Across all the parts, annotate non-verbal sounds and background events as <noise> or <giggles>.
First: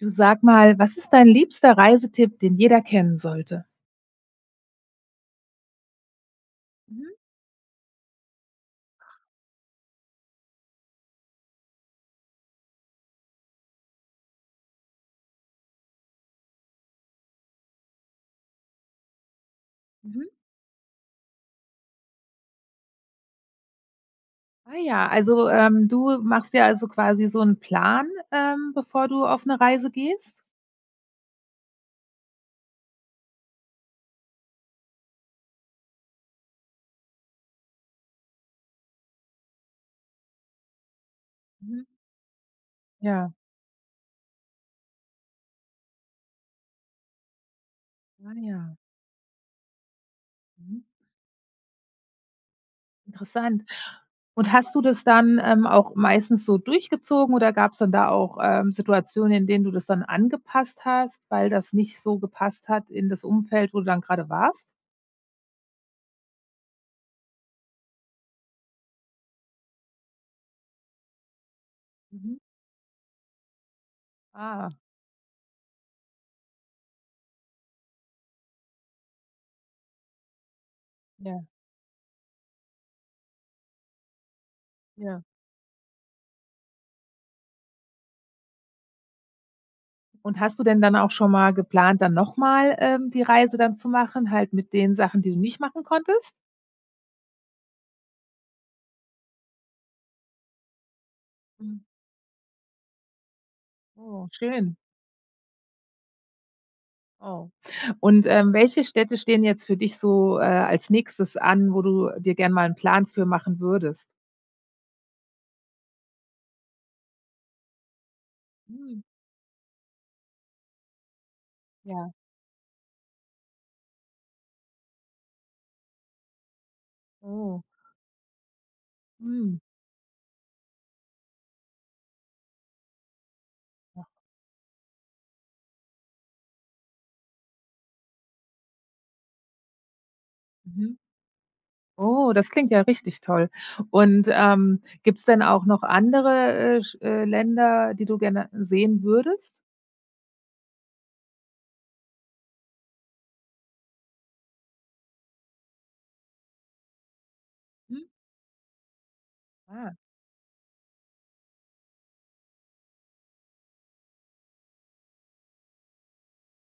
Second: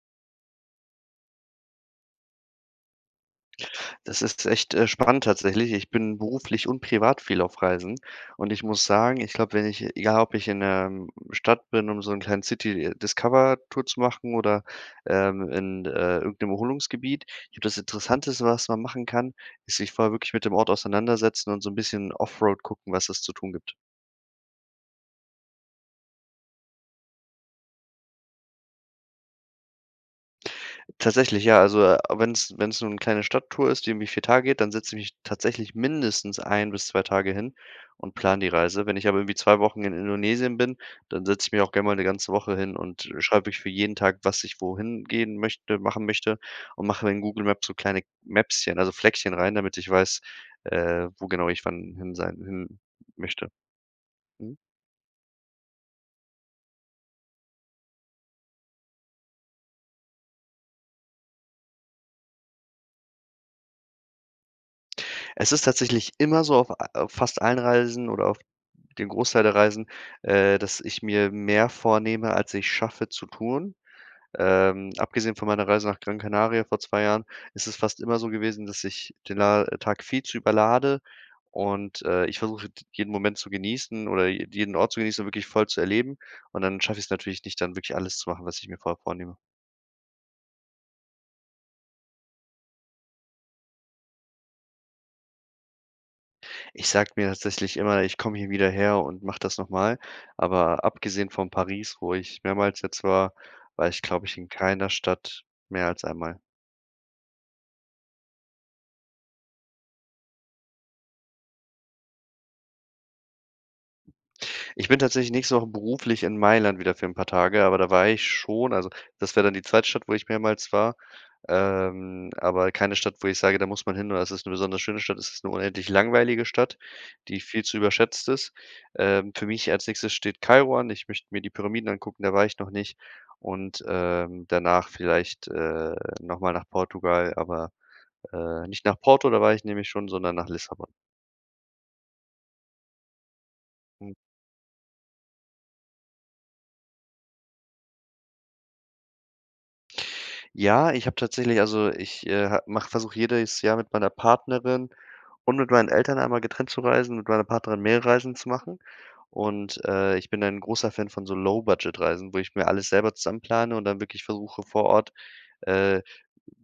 Du, sag mal, was ist dein liebster Reisetipp, den jeder kennen sollte? Das ist echt, äh, spannend tatsächlich. Ich bin beruflich und Mhm. privat viel auf Reisen, und ich muss sagen, ich glaube, wenn ich egal, ob ich in 'ner Stadt bin, um so 'n kleinen City-Discover-Tour zu machen oder, ähm, in, äh, irgend 'nem Erholungsgebiet. Ich glaube, das Interessanteste, was man machen kann, ist, sich vorher Mhm. wirklich mit dem Ort auseinandersetzen und so 'n bisschen offroad gucken, was es zu tun gibt. Ah, ja, also, ähm, du machst dir, also, quasi so 'n Plan, ähm, bevor du auf 'ne Reise gehst? Tatsächlich, ja, also, äh, wenn's wenn's nur 'ne kleine Stadttour ist, die irgendwie 4 Tage geht, dann setze ich mich tatsächlich mindestens ein bis 2 Tage hin und plane die Reise. Wenn ich aber irgendwie 2 Wochen in Indonesien bin, dann setze ich mich auch gern Mhm. mal 'ne ganze Woche hin und Ja. schreibe wirklich für jeden Tag, was ich wohin gehen möchte machen möchte und mache mir in Google Maps so kleine Ah, ja. Mapschen, also, Fleckchen rein, damit ich weiß, Mhm. äh, wo genau ich wann hin sein hin möchte. Interessant. Und Mhm. hast du das dann, ähm, auch meistens so durchgezogen oder gab's dann da auch, ähm, Situationen, in denen du das dann angepasst hast, weil das nicht so gepasst hat in das Umfeld, wo du dann grade warst? Es ist tatsächlich immer so auf, äh, fast allen Reisen oder auf den Großteil der Reisen, äh, dass ich mir mehr vornehme, Mhm. als ich schaffe zu tun. Ah. Ähm, abgesehen von meiner Reise nach Gran Canaria vor 2 Jahren ist es fast immer so gewesen, dass ich den a Tag viel zu überlade. Ja. Und, äh, ich versuche, jeden Moment zu genießen oder je jeden Ort zu Ja. genießen und wirklich voll zu erleben. Und dann schaffe ich's natürlich nicht, dann wirklich alles zu machen, was ich mir vorher vornehme. Und hast du denn dann auch schon mal geplant, dann noch mal, ähm, die Reise dann zu machen halt mit den Sachen, die du nicht machen konntest? Ich sage mir tatsächlich immer: „Ich komme hier wieder her und mach das noch mal“, aber abgesehen von Mhm. Paris, wo ich mehrmals jetzt war, war ich, glaube Oh, ich, in schön. keiner Stadt mehr als einmal. Oh. Und, ähm, welche Städte stehen jetzt für dich so, äh, als Nächstes an, wo du dir gerne mal 'n Plan für machen würdest? Ich bin tatsächlich nächste Woche beruflich in Mailand wieder für 'n paar Tage, aber da war ich schon. Also, Hm. das wär dann die zweite Stadt, wo ich mehrmals war. Ja. Ähm, aber keine Stadt, wo ich sage, da muss man hin oder es ist 'ne besonders schöne Stadt. Es ist 'ne unendlich langweilige Stadt, die Oh. viel zu überschätzt ist. Ähm, für Mhm. mich als Nächstes steht Kairo an. Ich möchte mir die Pyramiden angucken, da war ich noch nicht. Und, <unintelligible> ähm, danach vielleicht, äh, nochmal nach Portugal, aber, äh, nicht nach Porto, da war ich nämlich schon, sondern nach Lissabon. Mhm. Oh, das klingt ja richtig toll. Und ähm, gibt's denn auch noch andere, äh Sch äh, Länder, die du gerne sehen würdest? Ja, ich habe tatsächlich also, ich, äh, mache versuche jedes Jahr mit meiner Partnerin und mit meinen Eltern einmal getrennt zu reisen, mit meiner Partnerin mehrere Mhm. Reisen zu machen. Und, Ah. äh, ich bin ein großer Fan von so Low-Budget-Reisen, wo ich mir alles selber zusammenplane und dann wirklich versuche vor Ort, äh,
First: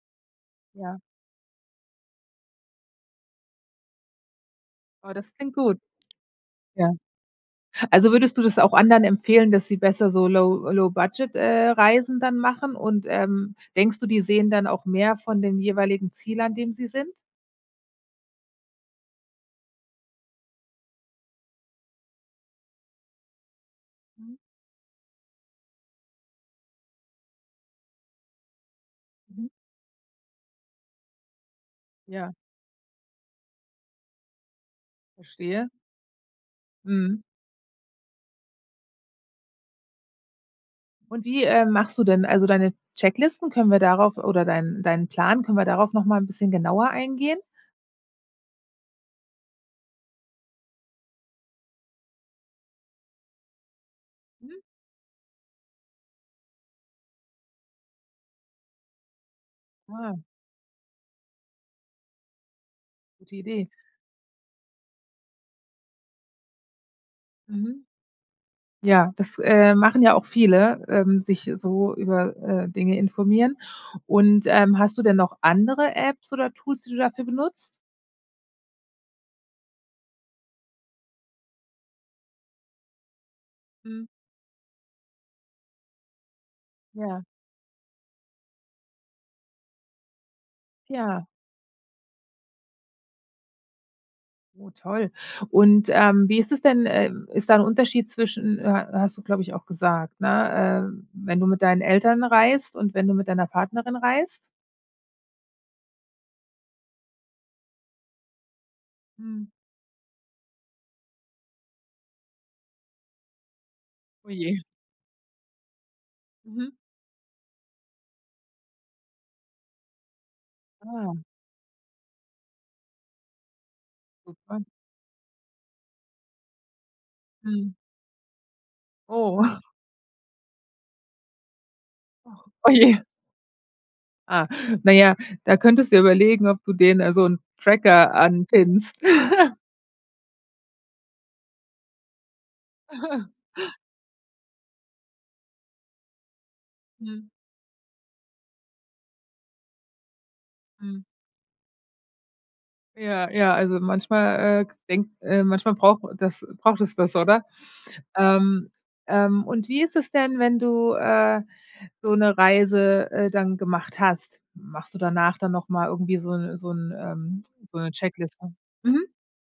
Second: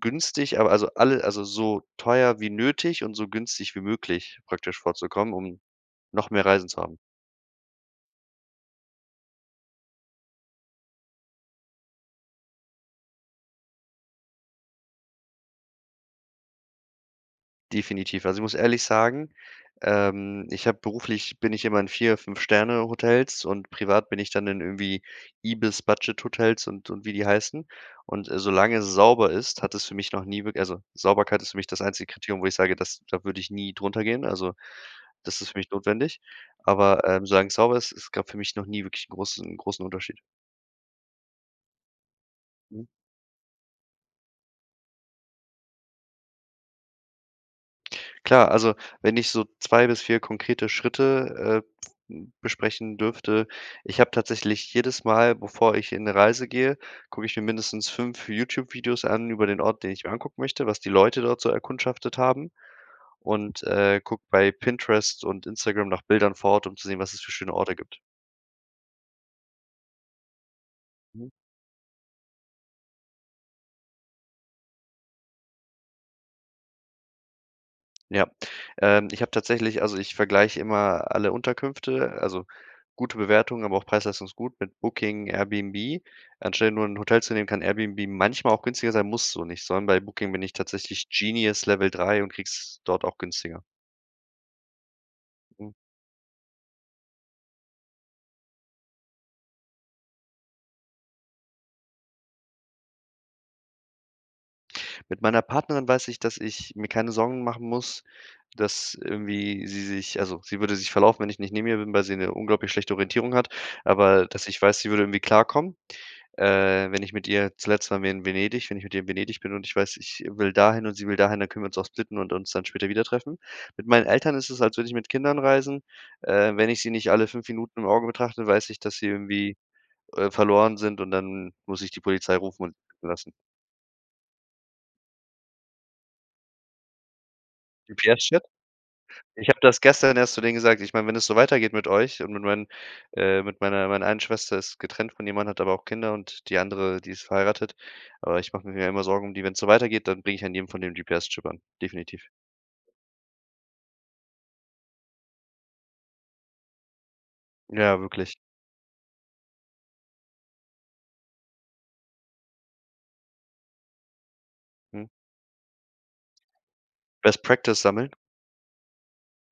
günstig aber also, Ja. alle also so teuer wie nötig und so günstig wie möglich praktisch Oh, vorzukommen das klingt um gut. noch mehr Reisen zu Ja. haben. Also würdest du das auch anderen empfehlen, dass sie besser so Low Low-Budget, äh, Reisen dann machen? Und ähm, denkst du, die sehen dann auch mehr von den jeweiligen Ziel, an dem sie sind? Definitiv. Also ich muss ehrlich sagen, ähm, ich habe beruflich bin ich immer in 4, 5 Sterne-Hotels und privat bin ich Mhm. dann in irgendwie IBIS-Budget-Hotels und und wie die heißen. Und solange es sauber Mhm. ist, hat es für mich noch nie wie also, Sauberkeit ist für mich das einzige Ja. Kriterium, wo ich sage, das da würde ich nie drunter gehen. Also das ist für Verstehe. mich notwendig, aber, Mhm. ähm, solange es sauber ist, es gab für mich noch nie wirklich 'n großen 'n großen Unterschied. Und wie, äh, machst du denn, also, deine Mhm. Checklisten können wir darauf oder deinen deinen Plan, können wir darauf noch mal 'n bisschen genauer eingehen? Klar, also, wenn ich so 2 bis 4 konkrete Schritte, äh, pf hm, besprechen dürfte. Ich habe Mhm. tatsächlich jedes Mal, bevor ich in 'ne Reise gehe, gucke ich mir mindestens 5 YouTube Videos an über den Ort, den ich mir Ah. angucken möchte, was die Leute dort so erkundschaftet haben Gute und, Idee. äh, gucke bei Pinterest und Instagram nach Bildern vor Ort, um zu sehen, was es für schöne Orte Mhm. gibt. Ja, das, äh, machen ja auch viele, ähm, Mhm. sich so über, äh, Dinge informieren. Und, ähm, hast du denn noch andere Apps oder Tools, die du dafür benutzt? Ja, ähm, ich habe tatsächlich also, ich vergleiche immer alle Unterkünfte, also, gute Bewertungen, aber auch Hm. Preisleistung ist gut mit Booking, Airbnb. Anstelle nur 'n Hotel Ja. zu nehmen, kann Airbnb manchmal auch günstiger sein, muss so nicht, sondern bei Booking bin ich tatsächlich Ja. Genius Level 3 und kriege es dort auch günstiger. Oh, toll. Hm. Und, ähm, wie ist es denn, äh, ist da 'n Unterschied zwischen, äh, hast du, glaube ich, auch gesagt, ne, äh, wenn du mit deinen Eltern reist und wenn du mit deiner Partnerin reist? Mit meiner Partnerin weiß ich, dass ich mir keine Sorgen machen muss, dass Mhm. irgendwie sie sich also, sie würde sich verlaufen, wenn ich nicht neben ihr bin, weil sie 'ne unglaublich schlechte Orientierung hat, aber Oh, dass ich je. weiß, sie würde irgendwie klarkommen, Mhm. äh, wenn ich mit ihr zuletzt waren wir in Venedig, wenn ich mit ihr Venedig bin und ich weiß, ich will dahin und sie will Ah. dahin, dann können wir uns auch splitten und uns dann später wieder treffen. Mit meinen Eltern ist es Super. als würde ich mit Kindern reisen, äh, wenn ich sie nicht alle 5 Mhm. Minuten im Augen betrachte, weiß ich, dass sie Oh. irgendwie, <snorts> äh, verloren sind und dann muss ich die Polizei Och, rufen oh, und <unintelligible> je. lassen. Ah, na ja, da könntest dir überlegen, ob du den also 'n Tracker <unintelligible> anpinnst. Ich <giggles> habe das gestern erst zu denen gesagt ich meine, wenn es so weitergeht mit euch und mit mein <giggles> äh, mit meiner meiner einen Schwester ist getrennt von ihrem Mann, hat aber auch Kinder und die andere, die ist Hm. verheiratet. Aber ich mache mir ja immer Sorgen um die. Wenn's so weitergeht, dann bringe ich an jedem von denen Mhm. GPS-Chip an, definitiv. Ja, ja, also, manchmal, äh, denkt, äh manchmal braucht das braucht es das, oder? Ja, wirklich. Ähm ähm. Und wie ist es denn, wenn du, äh, so 'ne Reise, äh, dann gemacht hast? Machst du Mhm. danach dann noch mal irgendwie so 'n so 'n, Best ähm so Practice 'ne sammeln. Checkliste? Mhm.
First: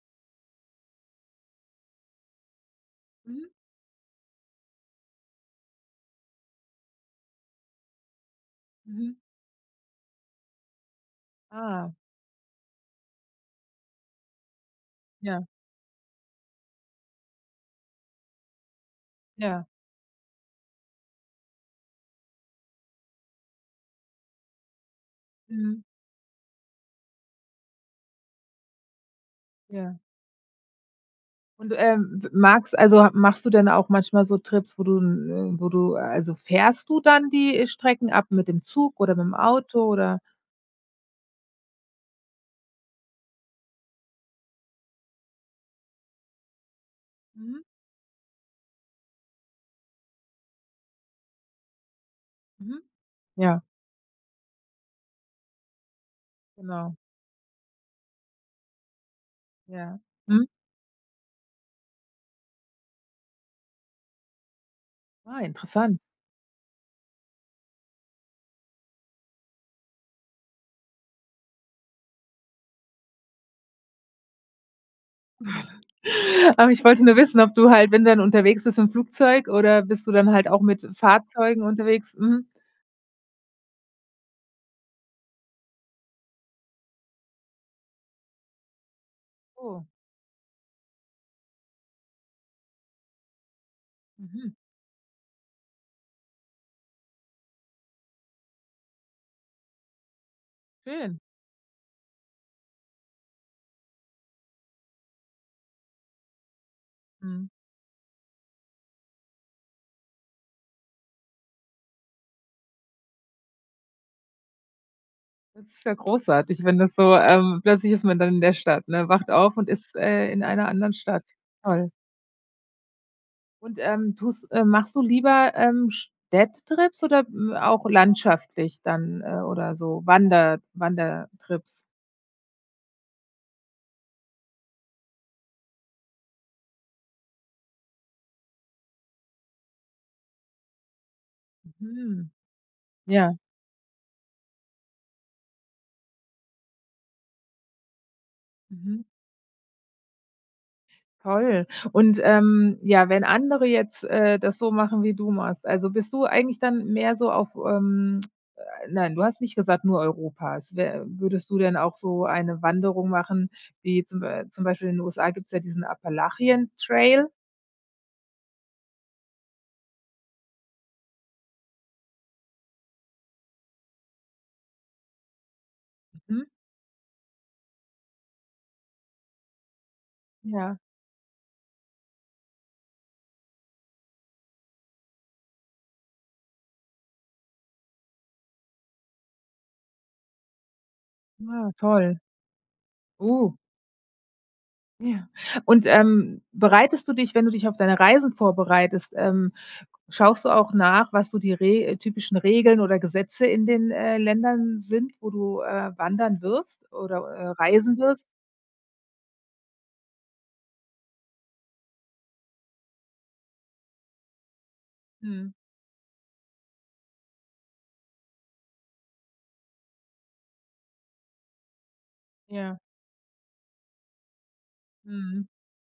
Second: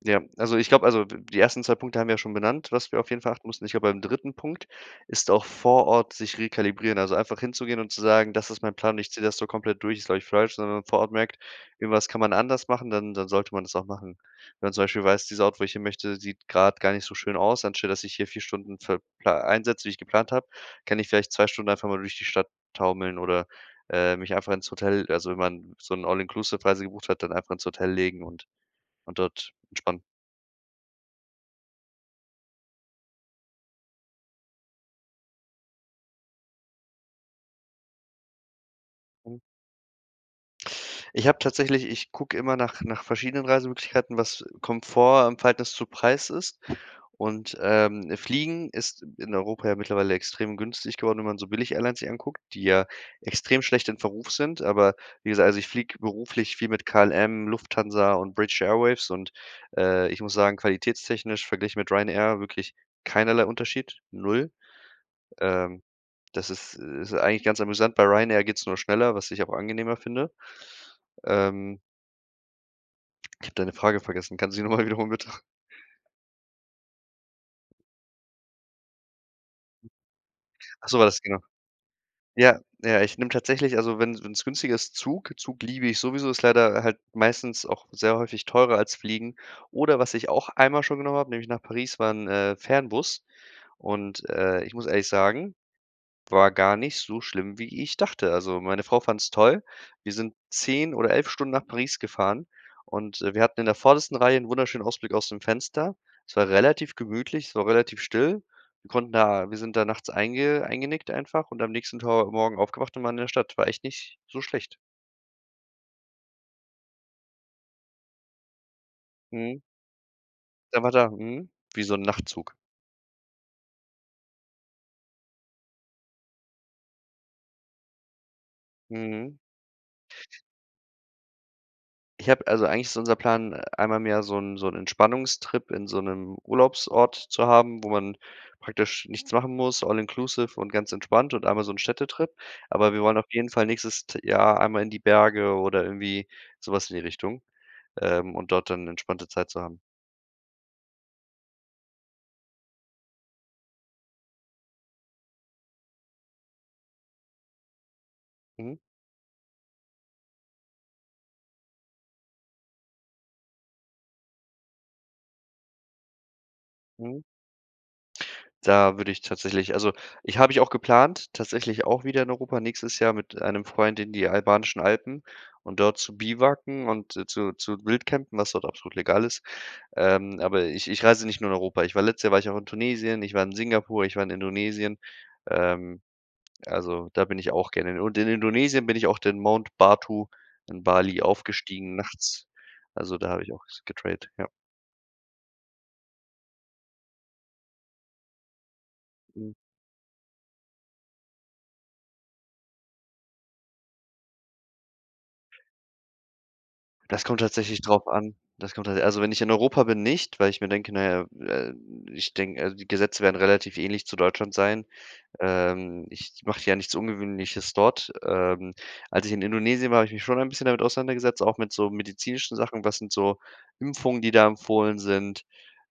Ja, also, ich glaube also, d die ersten 2 Punkte haben wir ja schon benannt, was wir auf jeden Fall achten Mhm. mussten. Ich glaube, beim 3. Punkt ist auch vor Ort sich rekalibrieren. Also, einfach hinzugehen und zu sagen: „Das ist mein Plan und ich Mhm. ziehe das so komplett durch“, ist, glaube ich, falsch, sondern vor Ort merkt, Ah. irgendwas kann man anders machen, dann dann sollte man das auch machen. Wenn man zum Beispiel weiß, dieser Ja. Ort, wo ich hin möchte, sieht grade gar nicht so schön aus. Anstatt, dass ich hier 4 Stunden für äh, Ja. einsetze, die ich geplant habe, kann ich vielleicht 2 Stunden einfach mal durch die Stadt taumeln oder, äh, mich einfach ins Hotel also, wenn man Mhm. so 'n all-inclusive-Reise gebucht hat, dann einfach ins Hotel legen und und dort Ja. entspannen. Und, ähm, m magst also, machst du denn auch manchmal so Trips, wo du n wo du also, fährst du dann die Strecken ab mit dem Zug oder mit'm Mhm. Auto oder Ich hab tatsächlich ich gucke immer nach nach verschiedenen Reisemöglichkeiten, was Komfort im Verhältnis zu Preis ist. Und, Mhm. ähm, Fliegen ist in Europa ja mittlerweile extrem günstig geworden, wenn man so Billig-Airlines sich anguckt, die Mhm. ja extrem Ja. schlecht in Verruf sind. Aber wie gesagt, also ich fliege beruflich viel mit Genau. KLM, Lufthansa und British Airways und, Ja. äh, ich muss Mhm. sagen, qualitätstechnisch verglichen mit Ryanair wirklich keinerlei Unterschied, 0. Ah, Ähm, interessant. das ist ist eigentlich ganz amüsant. Bei Ryanair geht's nur schneller, was ich auch angenehmer finde. Ähm Ich hab deine Frage vergessen, kannst du sie noch mal wiederholen, bitte? <chuckles> Aber ich wollte nur wissen, ob du halt, wenn dann unterwegs bist mit'm Flugzeug oder bist du dann halt auch mit Ach so das genau. Fahrzeugen unterwegs, mhm? Ja, ja, ich nehme tatsächlich, also wenn wenn's günstiger ist, Zug, Zug liebe ich sowieso, ist leider halt meistens auch sehr häufig teurer als Fliegen. Oh. Oder was ich auch einmal schon genommen hab, nämlich nach Paris, war 'n, äh, Fernbus und, Mhm. äh, ich muss ehrlich sagen, war gar nicht so schlimm, wie ich dachte. Also, meine Frau fand's toll. Wir sind 10 oder Schön. 11 Stunden nach Paris gefahren und, äh, wir hatten in der vordersten Reihe 'n wunderschönen Ausblick aus dem Fenster. Es war relativ gemütlich, Mhm. es war relativ still. Wir konnten da wir sind da nachts einge eingenickt einfach und am nächsten Ta Morgen aufgewacht und waren in der Stadt war echt nicht so schlecht. Das ist ja großartig, wenn das so ähm, plötzlich ist man dann in der Stadt, ne, wacht auf Mhm. und ist, äh, in einer Da war anderen da, Stadt. mhm. Wie Toll. so 'n Nachtzug. Und, ähm, tust äh, machst du lieber, ähm, Städtetrips oder auch landschaftlich dann, Mhm. äh oder so Wander Wandertrips? Ich habe also, eigentlich ist unser Plan, einmal im Jahr so 'n so 'n Entspannungstrip in so 'nem Urlaubsort zu haben, wo man praktisch nichts machen muss, all inclusive und ganz entspannt und einmal so 'n Städtetrip. Mhm. Aber wir wollen auf Ja. jeden Fall nächstes t Jahr einmal in die Berge oder irgendwie so was in die Richtung, ähm, und dort dann 'ne Mhm. entspannte Zeit zu haben. Toll. Und, ähm ja, wenn andere jetzt, äh, das so machen wie du, machst, also, bist du eigentlich dann mehr so auf, ähm Mhm. nein, du hast nicht gesagt, nur Europas. Wär würdest du denn auch so eine Wanderung machen, wie zum Bei zum Beispiel in den USA gibt's ja diesen Mhm. Appalachian-Trail? Da würde ich tatsächlich also, ich habe ich auch geplant, tatsächlich auch wieder in Europa nächstes Jahr mit einem Freund in die albanischen Alpen und dort zu Mhm. Biwakieren und zu zu Wildcampen, was dort absolut legal ist. Ähm, aber Ja. ich ich reise nicht nur in Europa. Ich war letztes Jahr war ich auch in Tunesien, ich war in Singapur, ich war in Indonesien. Ähm, also da bin ich auch gerne. Und in Indonesien bin ich auch den Mount Batur in Bali Ja, aufgestiegen toll. nachts. Also, da habe ich Oh. auch s getrailed, ja. Ja. Und, ähm, bereitest du dich wenn du dich auf deine Reisen vorbereitest, Mhm. ähm, schaust du auch nach, was so die Re typischen Regeln oder Gesetze in den, äh, Ländern sind, wo du, äh, wandern wirst oder, Das kommt äh, tatsächlich reisen drauf wirst? an. Das kommt also, wenn ich in Europa bin nicht, weil ich mir denke, na ja, äh, ich denke also, die Gesetze werden relativ ähnlich zu Deutschland sein. Mhm. Ähm, ich mache ja nichts Ungewöhnliches dort. Ähm, als ich in Indonesien war, habe ich mich schon ein bisschen damit auseinandergesetzt, auch mit so medizinischen Ja. Sachen. Was sind so Impfungen, die da empfohlen sind. Mhm.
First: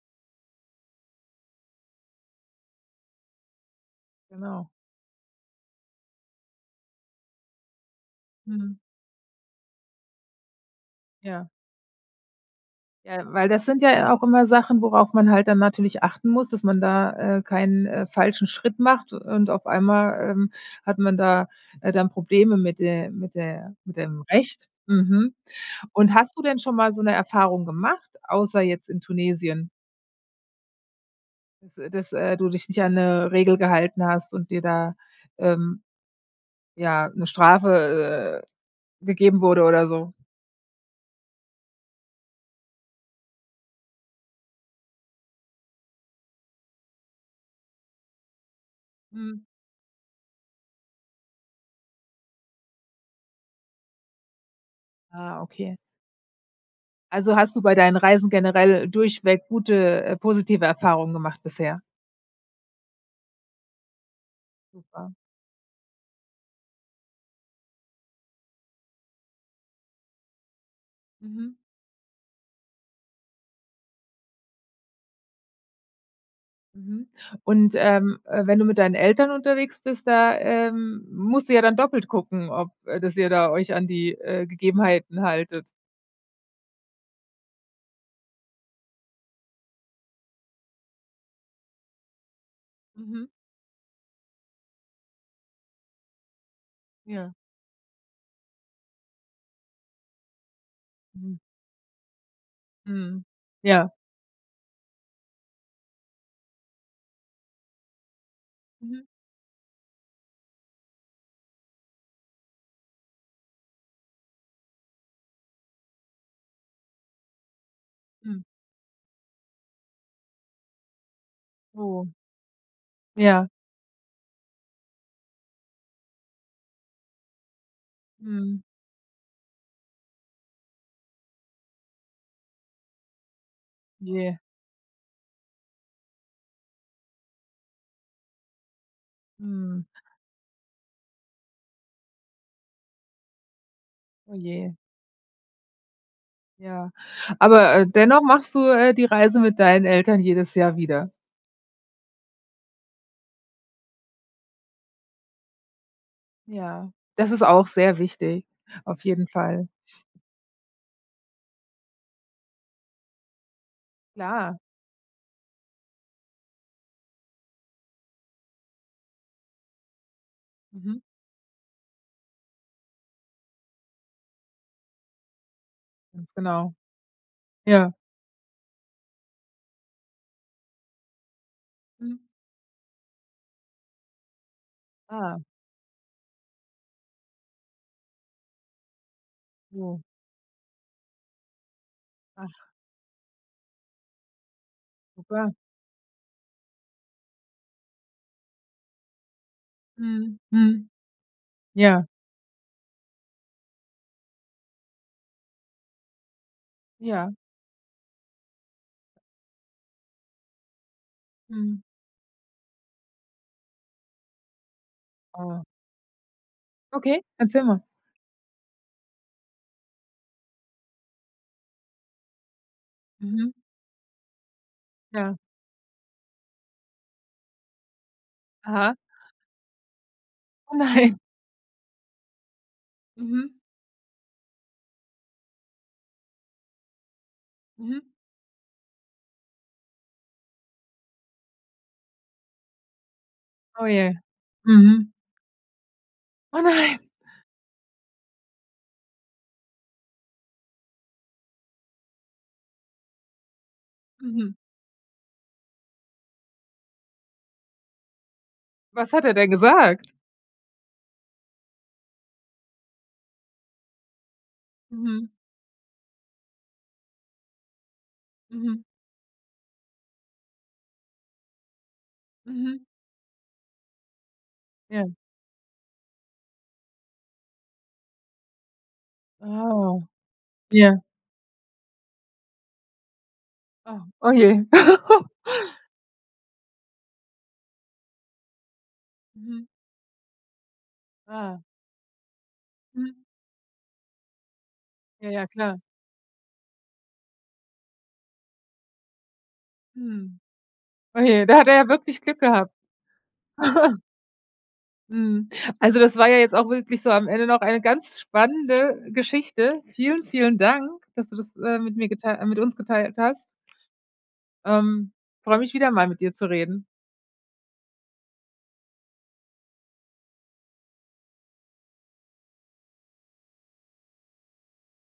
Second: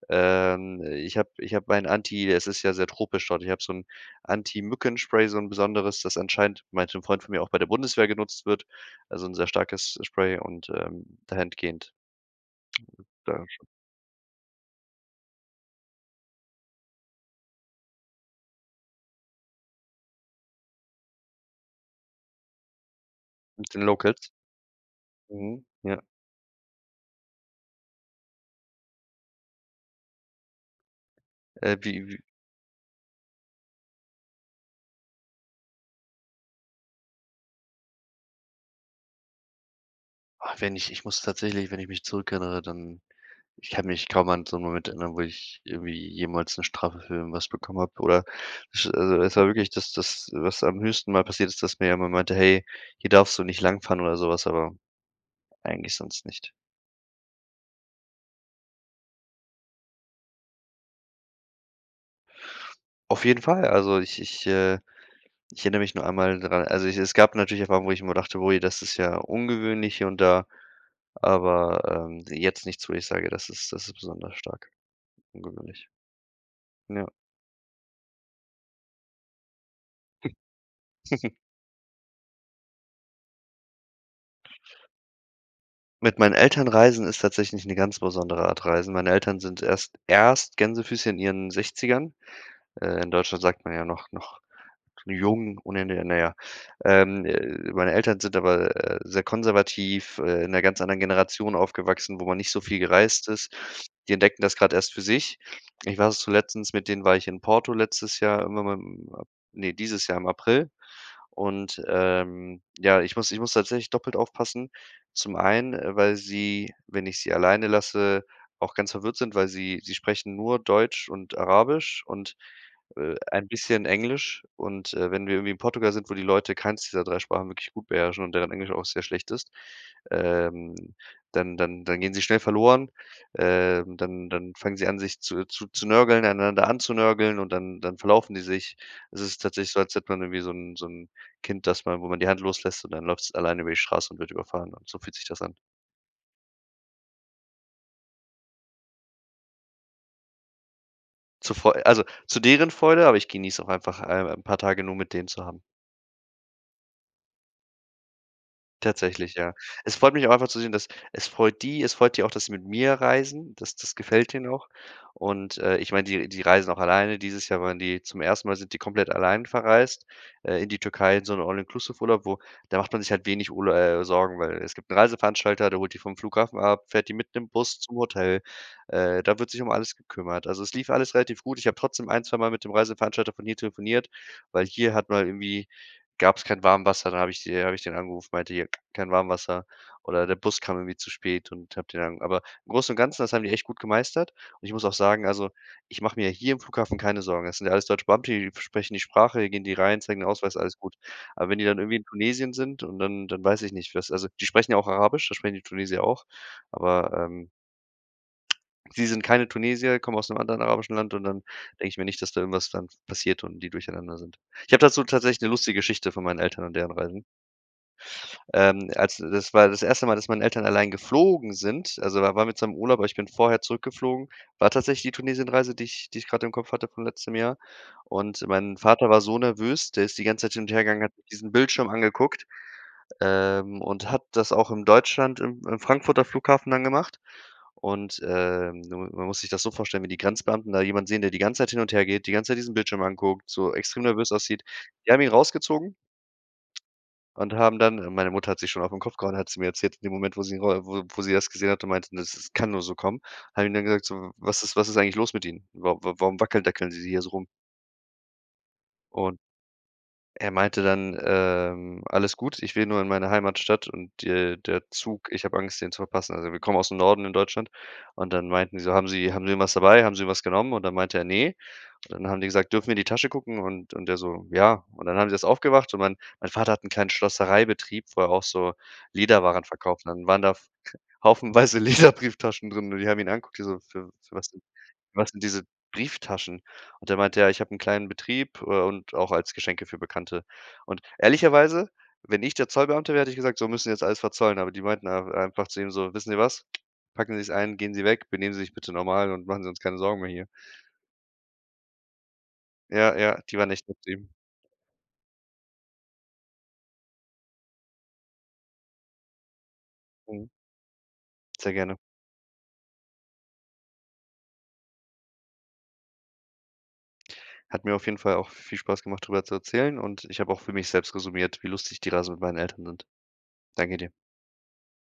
Ähm, ich habe ich habe meinen Anti es ist ja sehr tropisch dort ich habe so 'n Anti Genau. Mückenspray so 'n besonderes, das anscheinend- meinte 'n Freund von mir- auch bei der Bundeswehr genutzt wird. Mhm. Also, 'n sehr starkes Spray und, ähm, Ja. dahingehend Ja, weil das <unintelligible> sind ja auch immer Sachen, worauf man halt dann natürlich achten muss, dass man da, äh, keinen, äh, falschen Schritt macht. Und auf einmal, ähm, hat man da, äh, dann Probleme mit de mit de Mit den mit Locals? dem Recht. Mhm. Mhm. Ja. Und hast du denn schon mal so 'ne Erfahrung gemacht, außer jetzt in Tunesien? Äh, Dass äh, wie dass, wie äh, du dich nicht an 'ne Regel gehalten hast und dir da, ähm, ja, 'ne Strafe, äh, gegeben wurde oder so. Oh, wenn ich ich muss tatsächlich, wenn ich mich zurückinnere, dann ich kann mich kaum an so 'nen Moment erinnern, wo ich irgendwie jemals 'ne Strafe für irgendwas bekommen habe, oder Sch also, es Mhm. war wirklich das das, was am höchsten Mal passiert ist, dass mir jemand meinte: „Hey, hier darfst du nicht lang fahren“, oder so was, aber, Ah, okay. eigentlich sonst nicht. Also hast du bei deinen Reisen generell durchweg gute, äh, positive Erfahrungen gemacht bisher? Auf jeden Fall, also ich ich äh, Super. ich erinnere mich nur einmal dra also, ich es gab natürlich auch Erfahrungen, wo ich immer dachte: „Oh je, das ist ja ungewöhnlich und da“ Mhm. aber, ähm, jetzt nichts, wo ich sage, das ist das ist besonders stark, ungewöhnlich. Mhm, Ja. und, ähm, äh, wenn du mit deinen Eltern unterwegs bist, da, ähm, <snorts> musst du ja dann doppelt gucken, ob äh, dass ihr da euch an die, äh, Gegebenheiten haltet. Mit meinen Eltern reisen ist tatsächlich 'ne ganz besondere Art, Reisen. Meine Eltern sind erst, erst Gänsefüßchen in ihren 60ern. Äh, in Mhm. Deutschland sagt man ja noch noch jung, ohne Ende na ja. Ähm, Ja. äh, meine Eltern sind aber sehr konservativ, äh, in 'ner ganz anderen Mhm. Generation aufgewachsen, wo man nicht so viel Mhm. gereist ist. Ja. Die entdecken das grad erst für sich. Ich war erst zu letztens mit denen war ich in Porto letztes Jahr, irgendwann Mhm. mal ne, dieses Jahr im April. Und, ähm, ja, ich muss ich muss tatsächlich doppelt aufpassen. Zum einen, äh, weil sie, wenn ich sie alleine lasse, Hm. auch ganz verwirrt sind, weil sie sie sprechen nur Deutsch und Arabisch Oh. und, äh, ein Ja. bisschen Englisch. Und, äh, wenn wir irgendwie in Portugal sind, wo die Leute keins dieser 3 Sprachen wirklich gut beherrschen und deren Mhm. Englisch auch sehr schlecht ist, ähm, dann dann dann gehen sie schnell verloren. Ähm, dann Je. dann fangen sie an, sich zu zu zu nörgeln, einander an zu nörgeln und dann dann verlaufen die sich. Es ist tatsächlich so, Hm. als hätte man irgendwie so 'n so 'n Kind, dass man wo man die Hand loslässt und dann läuft's alleine über die Straße und wird überfahren Ohje. und so fühlt sich das an. Ja, aber, äh, dennoch machst du, äh, die Reise mit deinen Eltern jedes Jahr wieder. Zu Freu also, zu deren Freude, aber ich genieße auch einfach, äh, ein paar Tage nur mit denen zu haben. Ja, das ist auch sehr wichtig, auf jeden Tatsächlich, ja. Fall. Es freut mich auch einfach zu sehen, dass es freut die, es freut die auch, dass sie mit mir reisen. Das das gefällt denen Klar. auch. Und, äh, ich meine, die die reisen auch alleine. Dieses Jahr waren die zum 1. Mal sind die komplett allein verreist, äh, in die Mhm. Türkei, in so 'n All-Inclusive-Urlaub, wo da macht man sich halt wenig Ul äh, Sorgen, weil es gibt 'n Reiseveranstalter, der holt die vom Ganz Flughafen genau. ab, fährt die mit 'nem Bus, Ja. zum Hotel. Äh, da wird sich um alles gekümmert. Also, es lief alles relativ gut. Ich hab trotzdem Mhm. ein, zweimal mit dem Reiseveranstalter von hier telefoniert, weil hier hat man Ah. irgendwie gab's kein Warmwasser. Dann habe ich die habe ich den angerufen, meinte hier: „Kein Warmwasser,“ Oh. oder der Bus kam irgendwie zu spät und habe die dann aber Ach. im Großen und Ganzen, das haben die echt gut gemeistert. Und ich muss auch sagen, also, Sogar. ich mache mir hier im Flughafen keine Sorgen. Es sind ja alles Deutsche Beamte, die sprechen die Sprache, gehen die rein, zeigen den Mhm. Ausweis, alles Mhm. gut. Aber wenn die dann irgendwie in Ja. Tunesien sind und dann dann weiß ich nicht, was also, die sprechen ja auch Arabisch, das sprechen die Tunesier auch, aber, Ja. ähm sie sind keine Tunesier, kommen aus 'nem anderen arabischen Land und dann Mhm. denke ich mir nicht, dass da irgendwas dann passiert und die durcheinander sind. Ich habe dazu tatsächlich 'ne Oh. lustige Geschichte von meinen Eltern und deren Reisen. Okay, erzähl mal. Ähm, als das war das 1. Mal, dass meine Eltern allein geflogen sind, also da waren wir zusammen im Urlaub, aber ich bin Mhm. vorher zurückgeflogen, war tatsächlich die Ja. Tunesienreise, die ich die ich grad im Kopf hatte vom letztem Jahr. Und mein Aha. Vater war so nervös, der ist die ganze Zeit hin und Oh, hergegangen, hat nein. diesen Bildschirm angeguckt, Mhm. ähm, und hat das auch im Deutschland im im Frankfurter Flughafen dann gemacht. Mhm. Und, ähm, du man man muss sich das so vorstellen, wie die Grenzbeamten da jemanden sehen, der die ganze Zeit hin und hergeht, die ganze Zeit diesen Bildschirm anguckt, so Oh extrem je. nervös aussieht. Mhm. Die haben ihn rausgezogen Oh nein. und haben dann, äh meine Mutter hat sich schon auf 'n Kopf gehauen, hat sie mir erzählt in dem Moment, wo sie ihn ro wo wo sie das gesehen hat und meinte: <unintelligible> „Es kann nur so kommen.“ Haben ihm dann gesagt: „So, Mhm. was ist was ist eigentlich los mit Ihnen? Wa wa warum wackeldackeln sie hier so rum?“ Was hat er Und denn gesagt? er meinte dann, ähm: „Alles gut, ich will nur in meine Heimatstadt und, äh, der Zug Mhm. ich habe Angst, den zu verpassen.“ Also, wir kommen aus'm Norden in Deutschland, und dann meinten Mhm. sie so: „Haben sie haben sie was dabei? Haben sie was genommen?" Und dann meinte er: „Ne.“ Dann haben die gesagt: Mhm. „Dürfen wir in die Tasche gucken?“ Und und er so: „Ja.“ Und Ja. dann haben sie das aufgemacht und mein mein Vater hat 'n kleinen Schlossereibetrieb, wo er auch so Lederwaren Ah. verkauft hat. Dann waren da Ja haufenweise Lederbrieftaschen drin und die haben ihn angeguckt, die so: Ah, „Für oh für was sind je. <chuckles> was sind diese Brieftaschen?“ Und der meinte: „Ja, ich habe 'n kleinen Betrieb, äh, und auch als Mhm. Geschenke für Bekannte.“ Und Ah. ehrlicherweise, wenn ich der Zollbeamte wäre, Mhm. hätte ich gesagt: „So, müssen sie jetzt alles verzollen“, aber die meinten da Ja ja, einfach zu klar. ihm so: „Wissen Sie was? Packen sie's ein, gehen sie weg, benehmen sie sich bitte normal und machen sie uns keine Sorgen mehr Mhm. hier.“ Ohje, da hat er ja wirklich Glück gehabt. Ja, ja, die waren echt nett <chuckles> zu ihm. Mhm. Also, das war ja jetzt auch wirklich so am Ende noch eine ganz spannende Geschichte. Vielen, Mhm. vielen Dank, dass du das, Sehr äh, mit gerne. mir geteil äh, mit uns geteilt hast. Ähm. Freue mich wieder mal mit dir zu reden. Hat mir auf jeden Fall auch viel Spaß gemacht, drüber zu erzählen, und ich habe auch für mich selbst resümiert, wie lustig die Reisen mit meinen Eltern sind. Danke dir.